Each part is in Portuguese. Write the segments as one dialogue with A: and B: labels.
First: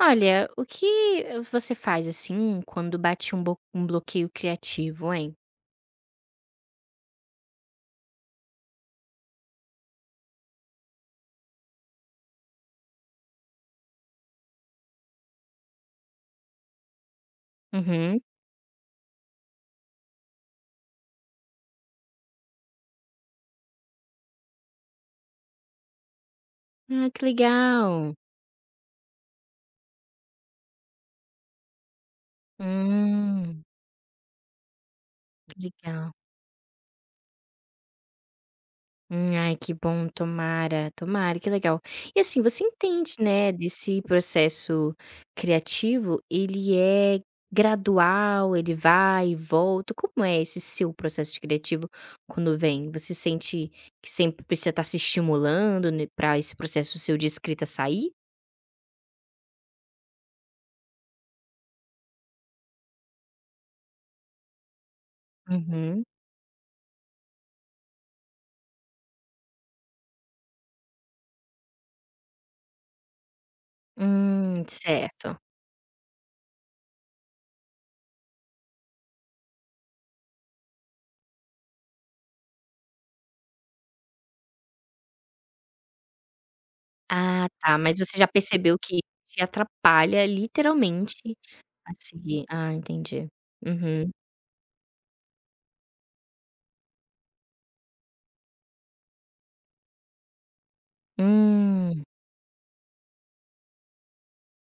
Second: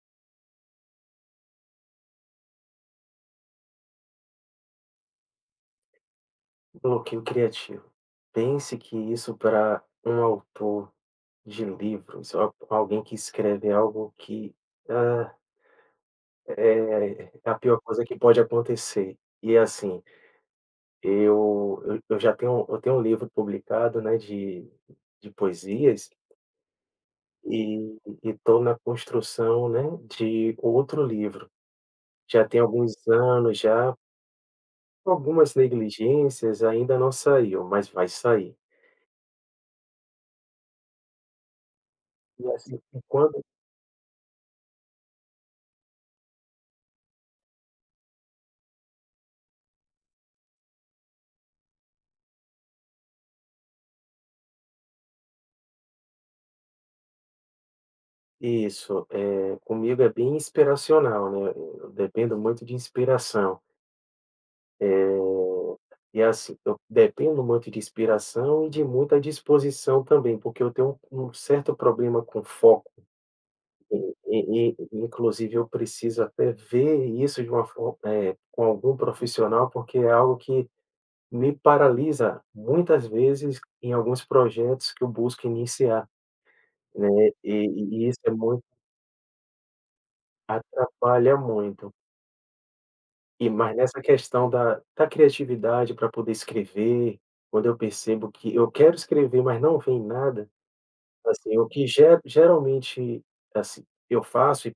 A: Olha, o que você faz, assim, quando bate um bo um bloqueio criativo, hein?
B: Bloqueio criativo. Pense que isso para um autor de livros, alguém que escreve algo que ah, é a pior coisa que
A: Uhum.
B: pode acontecer. E assim, eu tenho um livro publicado, né, de poesias
A: Ah, que
B: e
A: legal.
B: estou na construção, né, de outro livro. Já tem alguns anos,
A: Hum,
B: já com algumas
A: legal.
B: negligências, ainda não saiu, mas vai sair.
A: Ai, que bom, tomara, tomara, que legal. E, assim,
B: E
A: você
B: assim,
A: entende,
B: quando.
A: né, desse processo criativo, ele é gradual, ele vai e volta, como é esse seu processo criativo quando vem? Você sente que sempre precisa estar se estimulando, né, pra esse processo seu de escrita sair?
B: Isso. Comigo é bem inspiracional, né, eu dependo muito de inspiração.
A: Uhum.
B: E assim, eu dependo muito de inspiração e de muita disposição também, porque eu tenho um certo problema com foco, e
A: Certo.
B: inclusive eu preciso até ver isso de uma for eh, com algum profissional, porque é algo que me paralisa muitas vezes em alguns projetos que eu busco iniciar, né,
A: Ah, tá, mas
B: e e
A: você
B: isso
A: já
B: é muito
A: percebeu que te atrapalha literalmente
B: atrapalha muito.
A: a seguir. Ah, entendi.
B: E mas nessa
A: Uhum.
B: questão da criatividade para poder escrever, quando eu percebo que eu quero escrever, mas não vem nada, assim, o que ge
A: Hum,
B: geralmente, assim, eu faço e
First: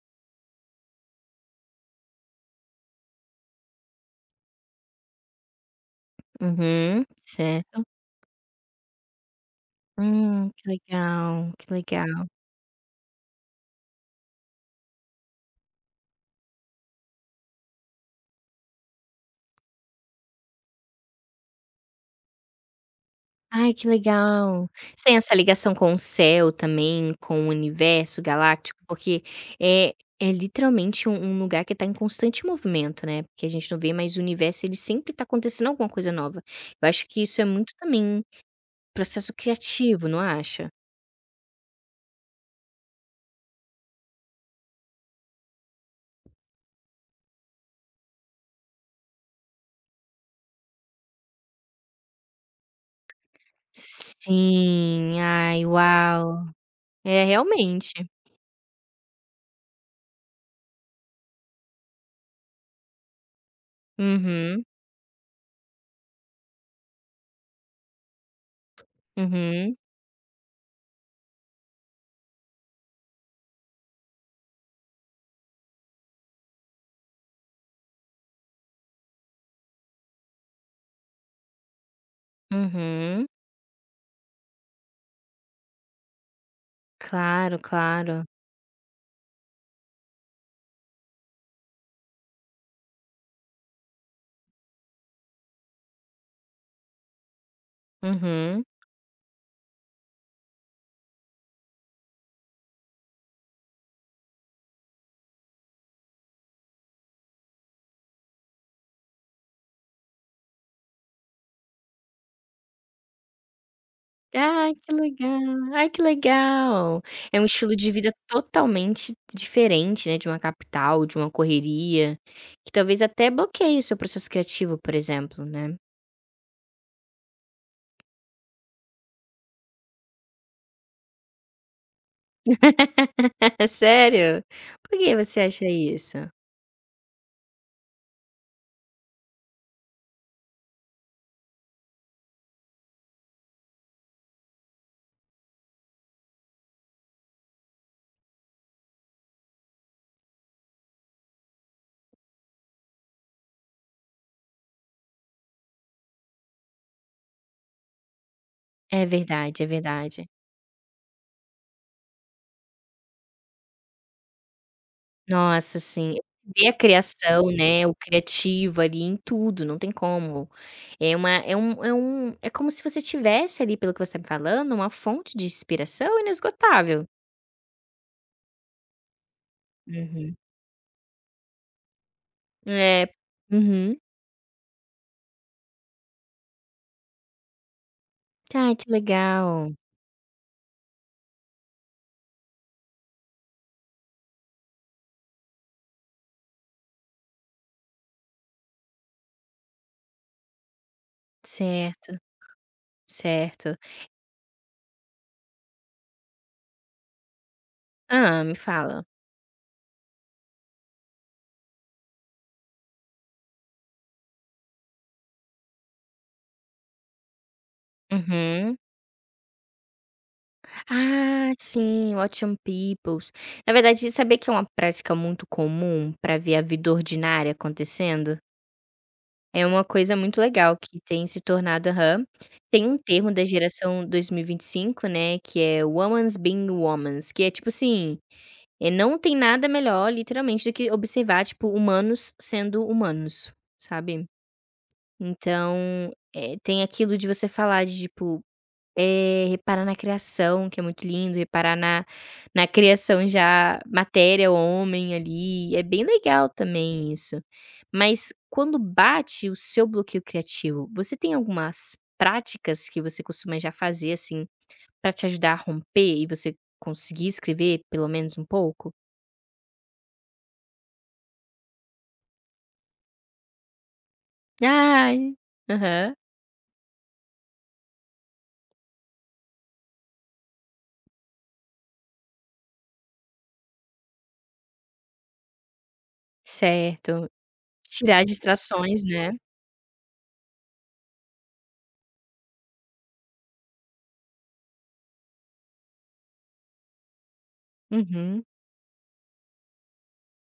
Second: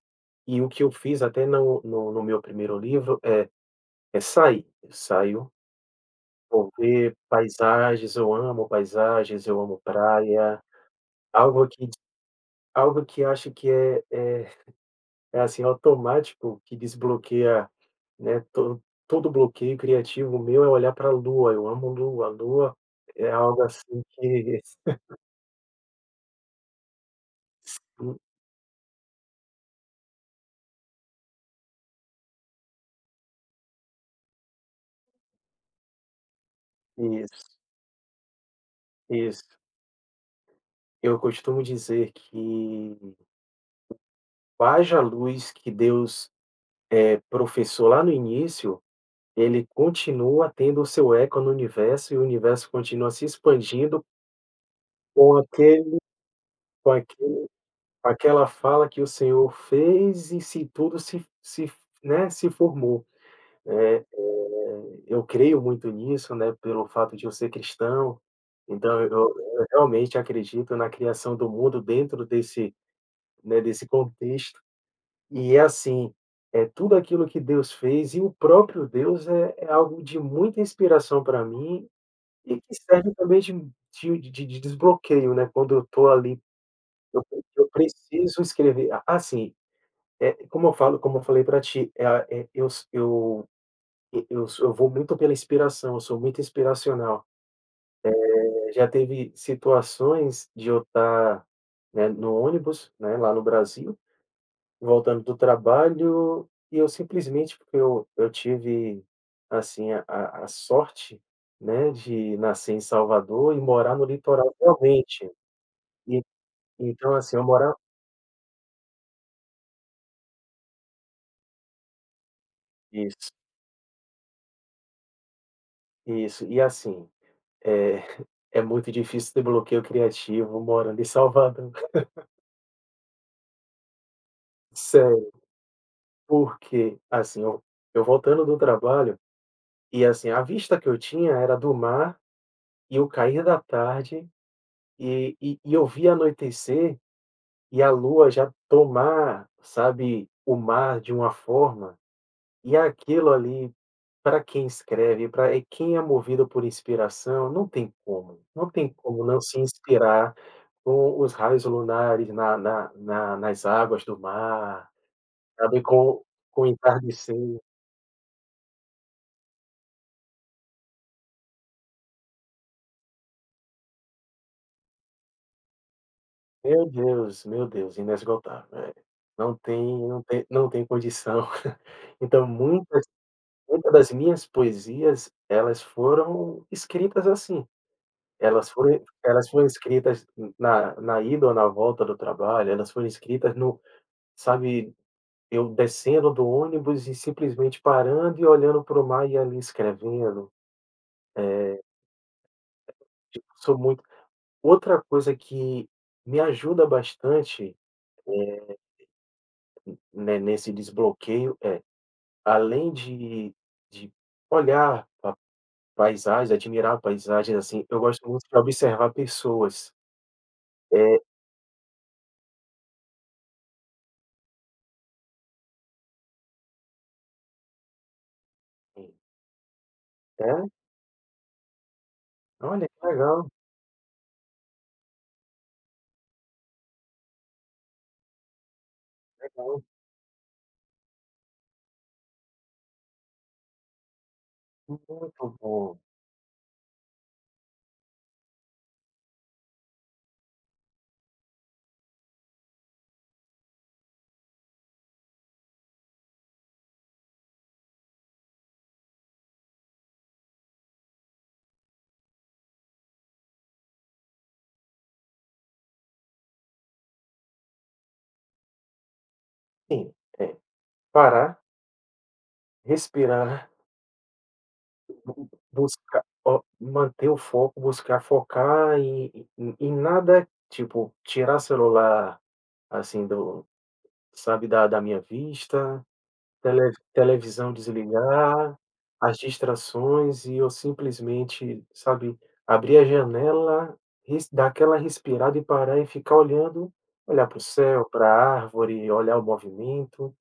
B: e o que eu fiz até no meu primeiro livro é sair. Eu saio, vou
A: uhum,
B: ver
A: certo.
B: paisagens, eu amo praia,
A: Que legal,
B: algo
A: que
B: que
A: legal.
B: algo que acho que é, assim, automático que desbloqueia, né, to todo bloqueio criativo meu é olhar para a lua, eu amo lua. A lua é algo
A: Ai, que
B: assim que.
A: legal. Você tem essa ligação com o céu também, com o universo galáctico? Porque é é literalmente um lugar que está em constante movimento, né, porque a gente não vê, mas o universo ele sempre está acontecendo alguma coisa nova. Eu acho que isso é
B: Isso,
A: muito também processo
B: isso.
A: criativo, não acha?
B: Eu costumo dizer que haja luz que Deus professou lá no início, ele continua tendo o seu eco no universo e o universo continua se expandindo
A: Sim,
B: com
A: ai,
B: aquele
A: uau.
B: com
A: É,
B: aquele
A: realmente.
B: com aquela fala que o Senhor fez e se tudo se, né, se formou.
A: Uhum,
B: Eu creio muito nisso, né, pelo fato de eu ser cristão, então eu
A: uhum,
B: realmente acredito na criação do mundo dentro desse, né, desse contexto. E é assim, é tudo aquilo que Deus fez e o próprio Deus é algo de muita inspiração para mim e que serve
A: uhum.
B: também de desbloqueio, né, quando eu tô ali, eu
A: Claro,
B: eu
A: claro.
B: preciso escrever a assim, é como eu falei para ti, é a eh, eu s eu vou muito pela inspiração, eu sou muito inspiracional.
A: Uhum.
B: Já teve situações de eu estar, né, no ônibus, né, lá no Brasil, voltando do trabalho, e eu simplesmente porque eu tive, assim, a sorte, né, de nascer em Salvador e morar no litoral
A: Ai, que
B: realmente.
A: legal. Ai, que
B: E
A: legal.
B: então, assim,
A: É
B: eu
A: um estilo
B: morava.
A: de vida totalmente diferente, né, de uma capital, de uma correria, que talvez até
B: Isso,
A: bloqueie o seu processo criativo, por exemplo, né.
B: isso. E assim, eh, é muito difícil ter bloqueio criativo morando em Salvador.
A: Sério? Por que
B: Sério,
A: você acha isso?
B: porque, assim, eu voltando do trabalho. E assim, a vista que eu tinha era do mar e o cair da tarde, e eu via anoitecer e a lua já tomar, sabe, o mar de uma forma, e aquilo ali, para quem escreve, para quem é movido por inspiração, não tem como, não tem
A: É
B: como não se
A: verdade, é verdade.
B: inspirar com os raios lunares na na na nas águas do mar,
A: Nossa,
B: sabe,
A: sim.
B: com o
A: Ver a criação,
B: entardecer.
A: né, o criativo ali em tudo, não tem como. É uma é um é um é como se você tivesse ali, pelo que você está me falando, uma fonte de inspiração inesgotável.
B: Meu Deus, inesgotável, é. Não tem não
A: Uhum.
B: tem não tem condição. Então
A: É.
B: muitas
A: Uhum.
B: das minhas poesias, elas foram escritas assim, elas
A: Ai, que
B: foram elas foram
A: legal.
B: escritas na ida ou na volta do trabalho, elas foram escritas no sabe, eu descendo do ônibus e simplesmente parando e olhando para o mar e ali escrevendo.
A: Certo,
B: Tipo,
A: certo.
B: sou muito. Outra coisa que me ajuda bastante,
A: Ah, me fala.
B: né, nesse desbloqueio além de olhar a paisagens, admirar paisagens, assim, eu gosto muito de
A: Uhum.
B: observar pessoas. É.
A: Ah, sim, Watching Peoples. Na verdade, saber que é uma prática muito comum para ver a vida ordinária acontecendo? É uma coisa muito
B: É?
A: legal que tem se tornado. Aham. Tem
B: Olha,
A: um
B: que
A: termo da
B: legal,
A: geração 2025, né, que é "womans being womans", que é tipo assim, não tem nada
B: legal.
A: melhor literalmente do que observar, tipo, humanos sendo humanos, sabe.
B: Muito
A: Então,
B: bom.
A: tem aquilo de você falar de tipo reparar na criação, que é muito lindo, reparar na criação já matéria, homem ali, é bem legal também isso. Mas quando bate o seu bloqueio criativo, você tem algumas práticas que você costuma já fazer, assim, pra te ajudar a romper e você conseguir escrever pelo menos um pouco?
B: Sim, é, parar, respirar,
A: Ai,
B: bu
A: aham,
B: buscar o manter o foco, buscar focar e nada, tipo, tirar celular, assim, do, sabe, da minha vista. Tele
A: certo.
B: televisão
A: Tirar
B: desligar,
A: distrações, né.
B: as distrações e eu simplesmente, sabe, abrir a janela, res dar aquela respirada e parar e ficar olhando, olhar para o céu, para
A: Uhum.
B: a árvore, olhar o movimento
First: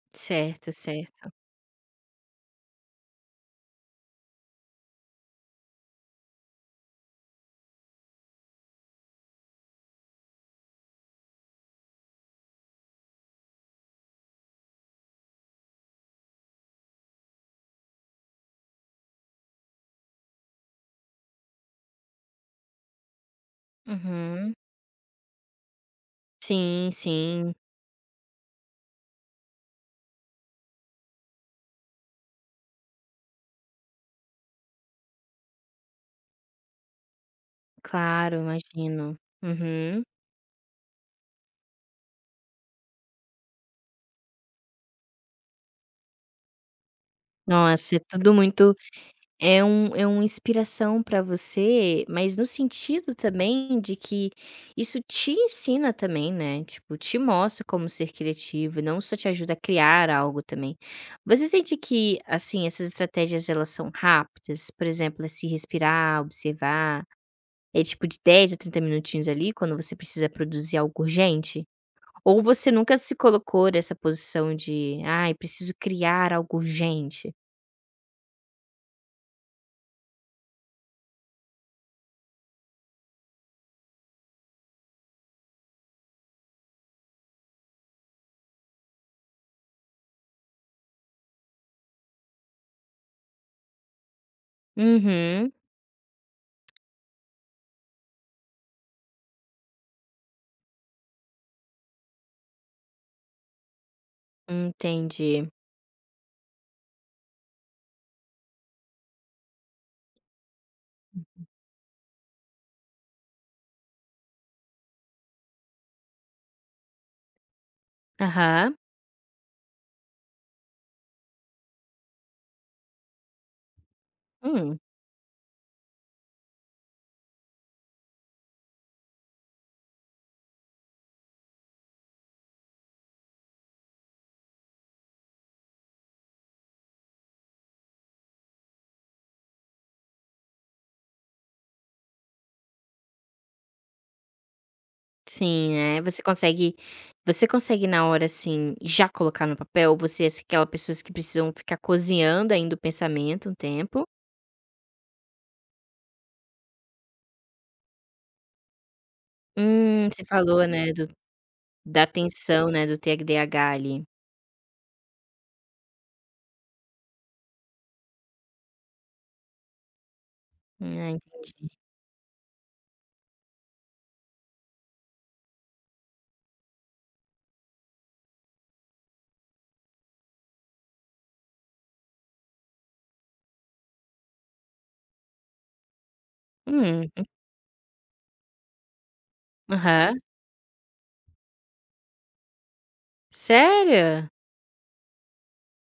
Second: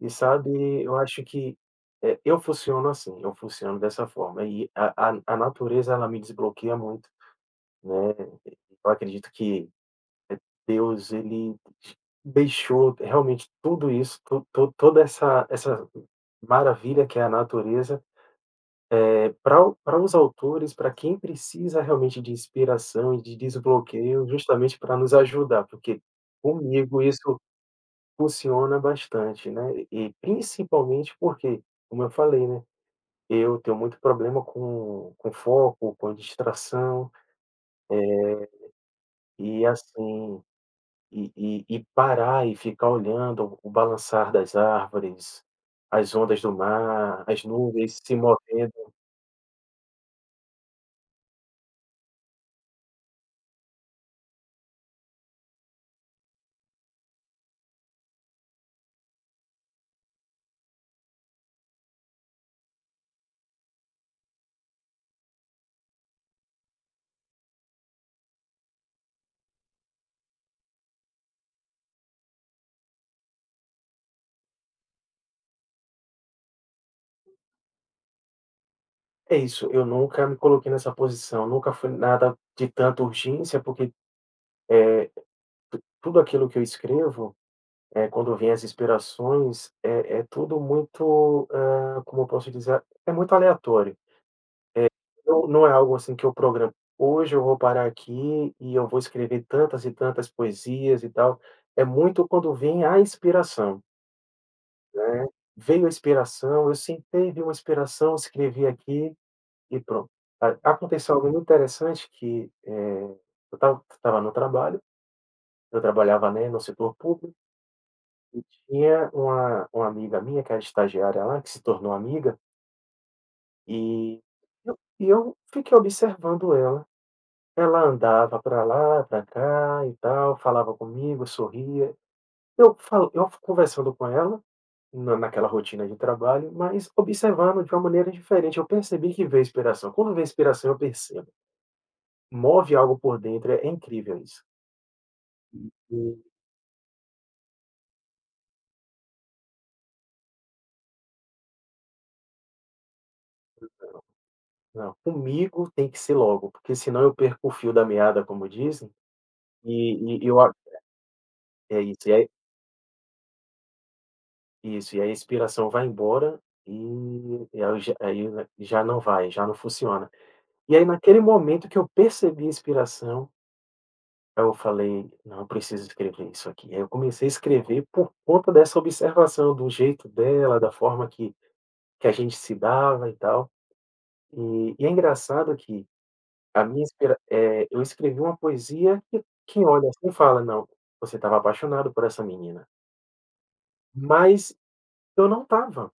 B: e,
A: Certo,
B: sabe, eu acho
A: certo.
B: que, eu funciono assim, eu funciono dessa forma e a natureza ela me desbloqueia muito, né, eu acredito que Deus, ele deixou realmente tudo isso, to to toda essa maravilha que é a natureza, para os autores, para quem precisa realmente de inspiração e de desbloqueio,
A: Uhum.
B: justamente para nos ajudar, porque
A: Sim,
B: comigo isso
A: sim.
B: funciona bastante, né, e principalmente porque, como eu falei, né, eu tenho muito problema com foco, com distração,
A: Claro, imagino.
B: e
A: Uhum.
B: assim e parar e ficar olhando o balançar das árvores, as ondas do mar, as
A: Nossa, é
B: nuvens se
A: tudo muito
B: movendo.
A: é uma inspiração para você, mas no sentido também de que isso te ensina também, né, tipo, te mostra como ser criativo e não só te ajuda a criar algo também. Você sente que, assim, essas estratégias elas são rápidas? Por exemplo, é se respirar, observar, é tipo de 10 a 30 minutinhos ali, quando você precisa produzir algo urgente? Ou você nunca se colocou nessa posição de: "Ai, preciso criar algo urgente"?
B: É isso, eu nunca me coloquei nessa posição, nunca foi nada de tanta urgência, porque tu tudo aquilo que eu escrevo, é quando vem as inspirações, é tudo muito, como eu posso dizer? É muito aleatório. Não
A: Uhum,
B: não é algo assim que eu programo. Hoje eu vou parar aqui e eu vou escrever tantas e tantas poesias e tal. É muito quando vem a inspiração.
A: entendi.
B: Veio a inspiração, eu sentei, vi uma inspiração, escrevi aqui e pronto. A aconteceu algo muito interessante que, eu estava no trabalho, eu trabalhava, né, no setor público e
A: Aham.
B: tinha uma amiga minha que era estagiária lá, que se tornou amiga, e
A: Hum,
B: e eu fiquei observando ela. Ela andava para lá, para cá e tal, falava comigo, sorria. Eu conversando com ela. Na naquela rotina de trabalho, mas observando de uma maneira diferente, eu percebi que veio inspiração. Quando vem inspiração, eu percebo. Move algo por dentro, é incrível isso.
A: sim, né. Você
B: E
A: consegue você consegue na hora, assim, já colocar no papel? Você é aquela pessoas que precisam ficar cozinhando ainda o pensamento um tempo?
B: não, comigo tem que ser logo, porque senão eu perco o fio da meada, como dizem, e
A: Você
B: e eu a
A: falou, né, do
B: é
A: da tensão, né, do TDAH ali.
B: isso, e aí a inspiração vai embora, e e aí já não vai, já não funciona. E aí
A: Ah,
B: naquele momento
A: entendi.
B: que eu percebi a inspiração. Aí eu falei: "Não, eu preciso escrever isso aqui". Aí eu comecei a escrever por conta dessa observação, do jeito dela, da forma que a gente se dava e tal. E é engraçado que a minha
A: Hum,
B: inspira eh, eu escrevi uma poesia que quem olha assim
A: aham.
B: fala: "Não, você estava apaixonado por essa menina".
A: Sério?
B: Mas eu não estava.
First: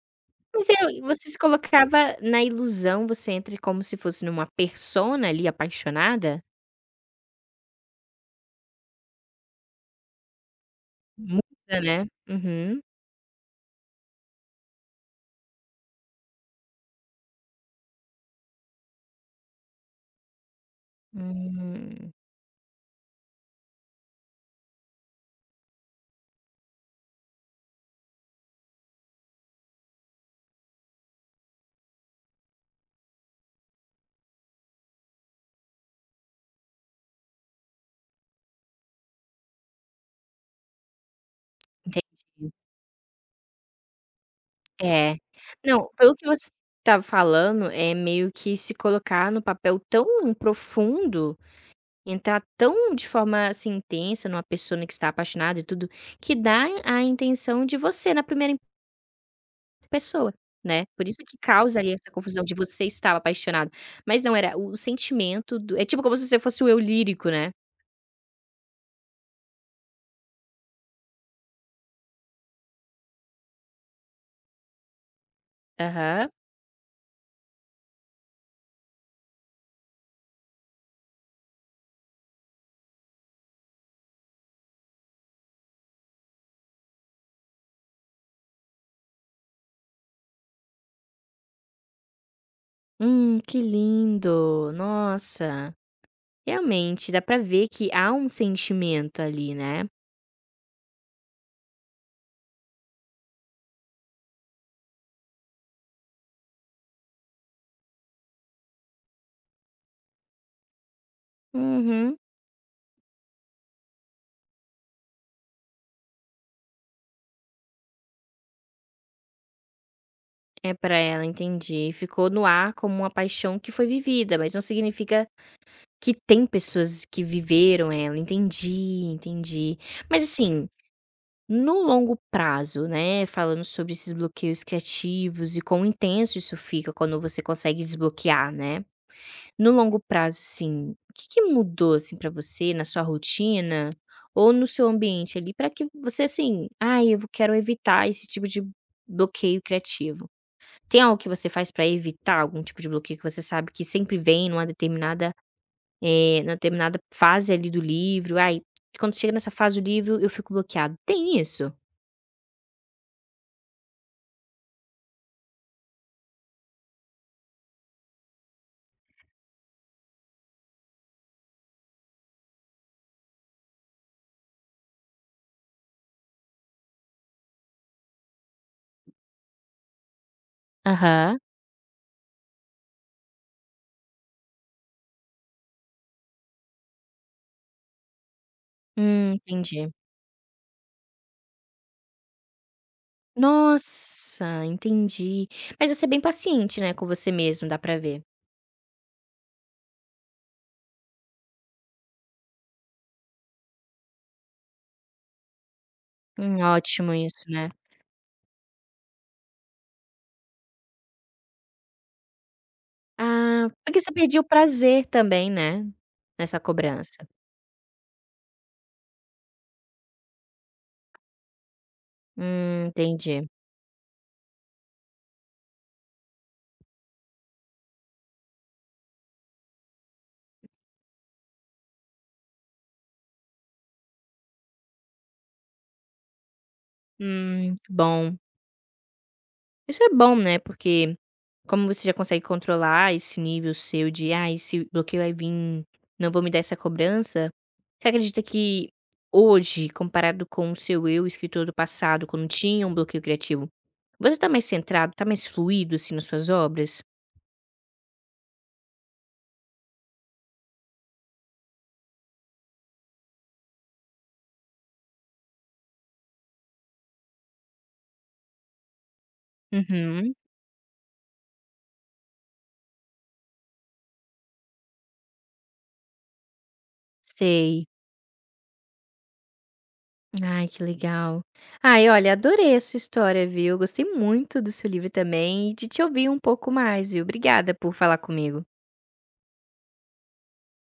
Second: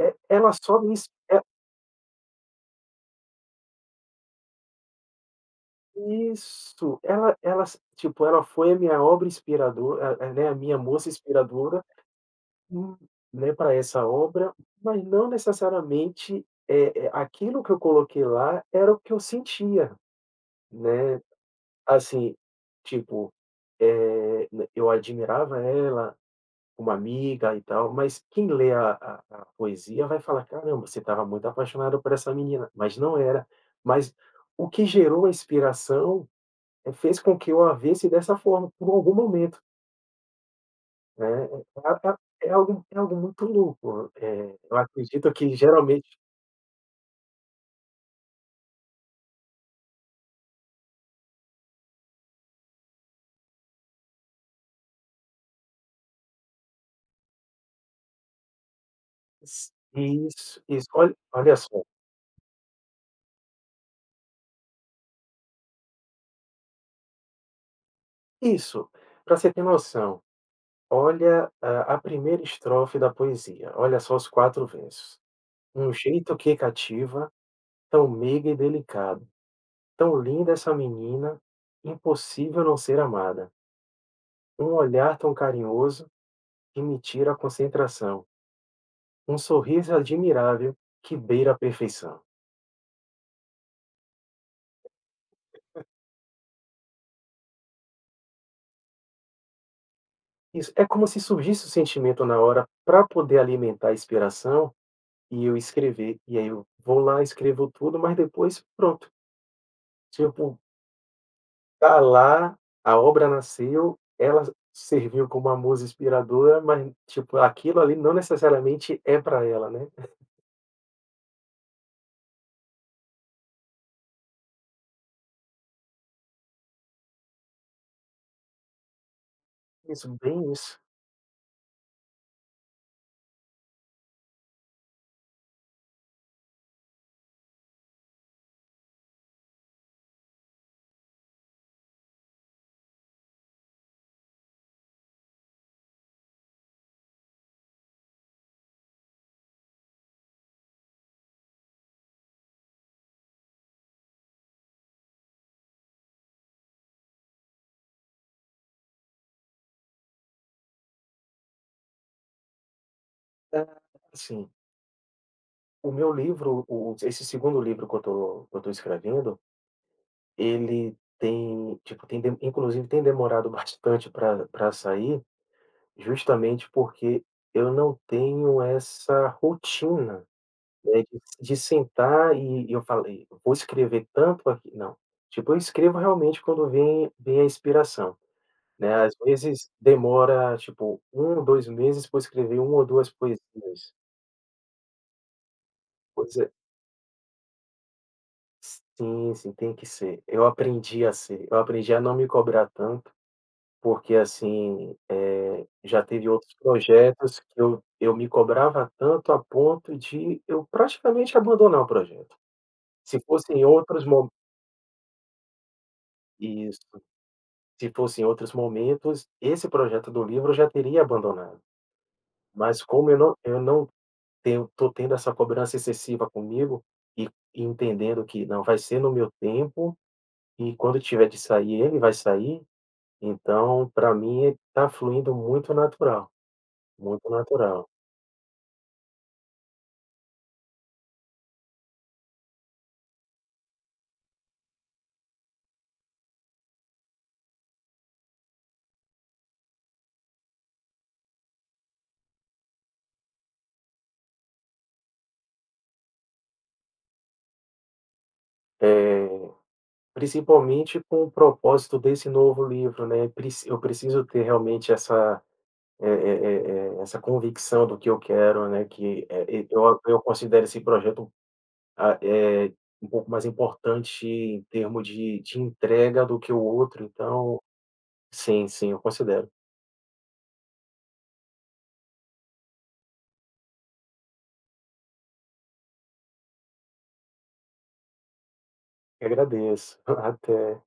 B: É, ela
A: Mas
B: só me
A: eu
B: ins
A: você se
B: é
A: colocava na ilusão, você entra como se fosse numa persona ali apaixonada?
B: isso, ela tipo, ela foi a minha obra inspiradora, né, a minha moça
A: Muda,
B: inspiradora.
A: né? Uhum.
B: Hum, né, para essa obra, mas não necessariamente, aquilo que eu coloquei lá era o que eu sentia, né,
A: Hum,
B: assim, tipo, eh, n eu admirava ela como amiga e tal, mas quem lê a poesia vai falar: "Caramba, você estava muito apaixonado por essa menina", mas não era. Mas o que gerou a inspiração, fez com que eu a visse dessa forma por algum momento. Né,
A: entendi.
B: é algo muito louco, eu
A: É.
B: acredito que
A: Não,
B: geralmente
A: pelo que você tá falando, é meio que se colocar no papel tão profundo, entrar tão de forma, assim, intensa numa persona que está apaixonada e tudo, que dá a intenção de você na primeira
B: s
A: pessoa,
B: isso,
A: né.
B: isso.
A: Por
B: Olha
A: isso que
B: olha
A: causa
B: só,
A: ali essa confusão de você estava apaixonado, mas não era o sentimento do é tipo como se você fosse o eu lírico, né.
B: isso, para você ter noção, olha a primeira estrofe da poesia, olha só os 4 versos. "Um
A: Aham.
B: jeito que cativa, tão meiga e delicado, tão linda essa menina, impossível não ser amada. Um olhar tão carinhoso, que me tira a concentração, um sorriso admirável, que beira a perfeição".
A: Que lindo, nossa. Realmente, dá pra ver que há um sentimento ali, né.
B: Isso, é como se surgisse o sentimento na hora para poder alimentar a inspiração e eu escrever. E aí eu vou lá, escrevo tudo, mas depois pronto, tipo, tá
A: Uhum.
B: lá, a obra nasceu, ela serviu como uma musa inspiradora, mas, tipo, aquilo ali não necessariamente é para ela, né.
A: É pra ela, entendi. Ficou no ar como uma paixão que foi vivida, mas não significa que tem pessoas que viveram ela. Entendi, entendi.
B: É, isso,
A: Mas
B: bem
A: assim,
B: isso.
A: no longo prazo, né, falando sobre esses bloqueios criativos e quão intenso isso fica quando você consegue desbloquear, né. No longo prazo, assim, o que que mudou, assim, para você na sua rotina ou no seu ambiente ali para que você, assim: "Ai, eu quero evitar esse tipo de bloqueio criativo". Tem algo que você faz para evitar algum tipo de bloqueio que você sabe que sempre vem numa determinada fase ali do livro? "Ai, quando chega nessa fase do livro eu fico bloqueado". Tem isso?
B: É, assim, o meu livro, o esse segundo livro que eu tô escrevendo, ele tem, tipo, tem de inclusive tem demorado bastante para sair. Justamente porque eu não tenho essa rotina, né, de
A: Aham.
B: de sentar e eu falei: "Vou escrever tanto aqui", não. Tipo, eu escrevo realmente quando vem a inspiração, né, às vezes
A: Entendi.
B: demora, tipo, um, 2 meses para escrever uma ou 2 poesias.
A: Nossa, entendi. Mas você é bem
B: Pois é.
A: paciente, né, com você mesmo, dá pra ver.
B: Sim, sim, tem que ser. Eu aprendi a ser, eu aprendi a não me cobrar tanto. Porque, assim, já teve outros
A: Ótimo
B: projetos
A: isso,
B: que
A: né.
B: eu me cobrava tanto a ponto de eu praticamente abandonar o projeto. Se fosse em
A: Ah, porque
B: outros
A: você
B: mo
A: perdeu o prazer também, né, nessa
B: isso.
A: cobrança.
B: Se fosse em outros momentos, esse projeto do livro eu já teria abandonado. Mas como
A: Entendi.
B: eu não tenho tô tendo essa cobrança excessiva comigo e e entendendo que não vai ser no meu tempo e quando tiver de sair, ele vai sair, então para mim está fluindo muito natural, muito natural.
A: Bom. Isso é bom, né, porque como você já consegue controlar esse nível seu de: "Ah, esse bloqueio vai vir não vou me dar essa cobrança", você acredita que hoje, comparado com o seu eu escritor do passado, quando tinha um bloqueio criativo, você tá mais centrado, tá mais fluido, assim, nas suas obras?
B: Eh Principalmente com o propósito desse novo livro, né, preci eu preciso ter realmente essa, essa convicção do que eu quero, né, que, eu
A: Uhum.
B: considero esse projeto, ah, eh, um pouco mais importante em termo de entrega do que o outro, então
A: Sei.
B: sim, sim, eu considero.
A: Ai, que legal. Ai, olha, adorei a sua história, viu. Gostei muito do seu livro também e de te ouvir um pouco mais, viu. Obrigada por falar comigo.
B: E agradeço. Até.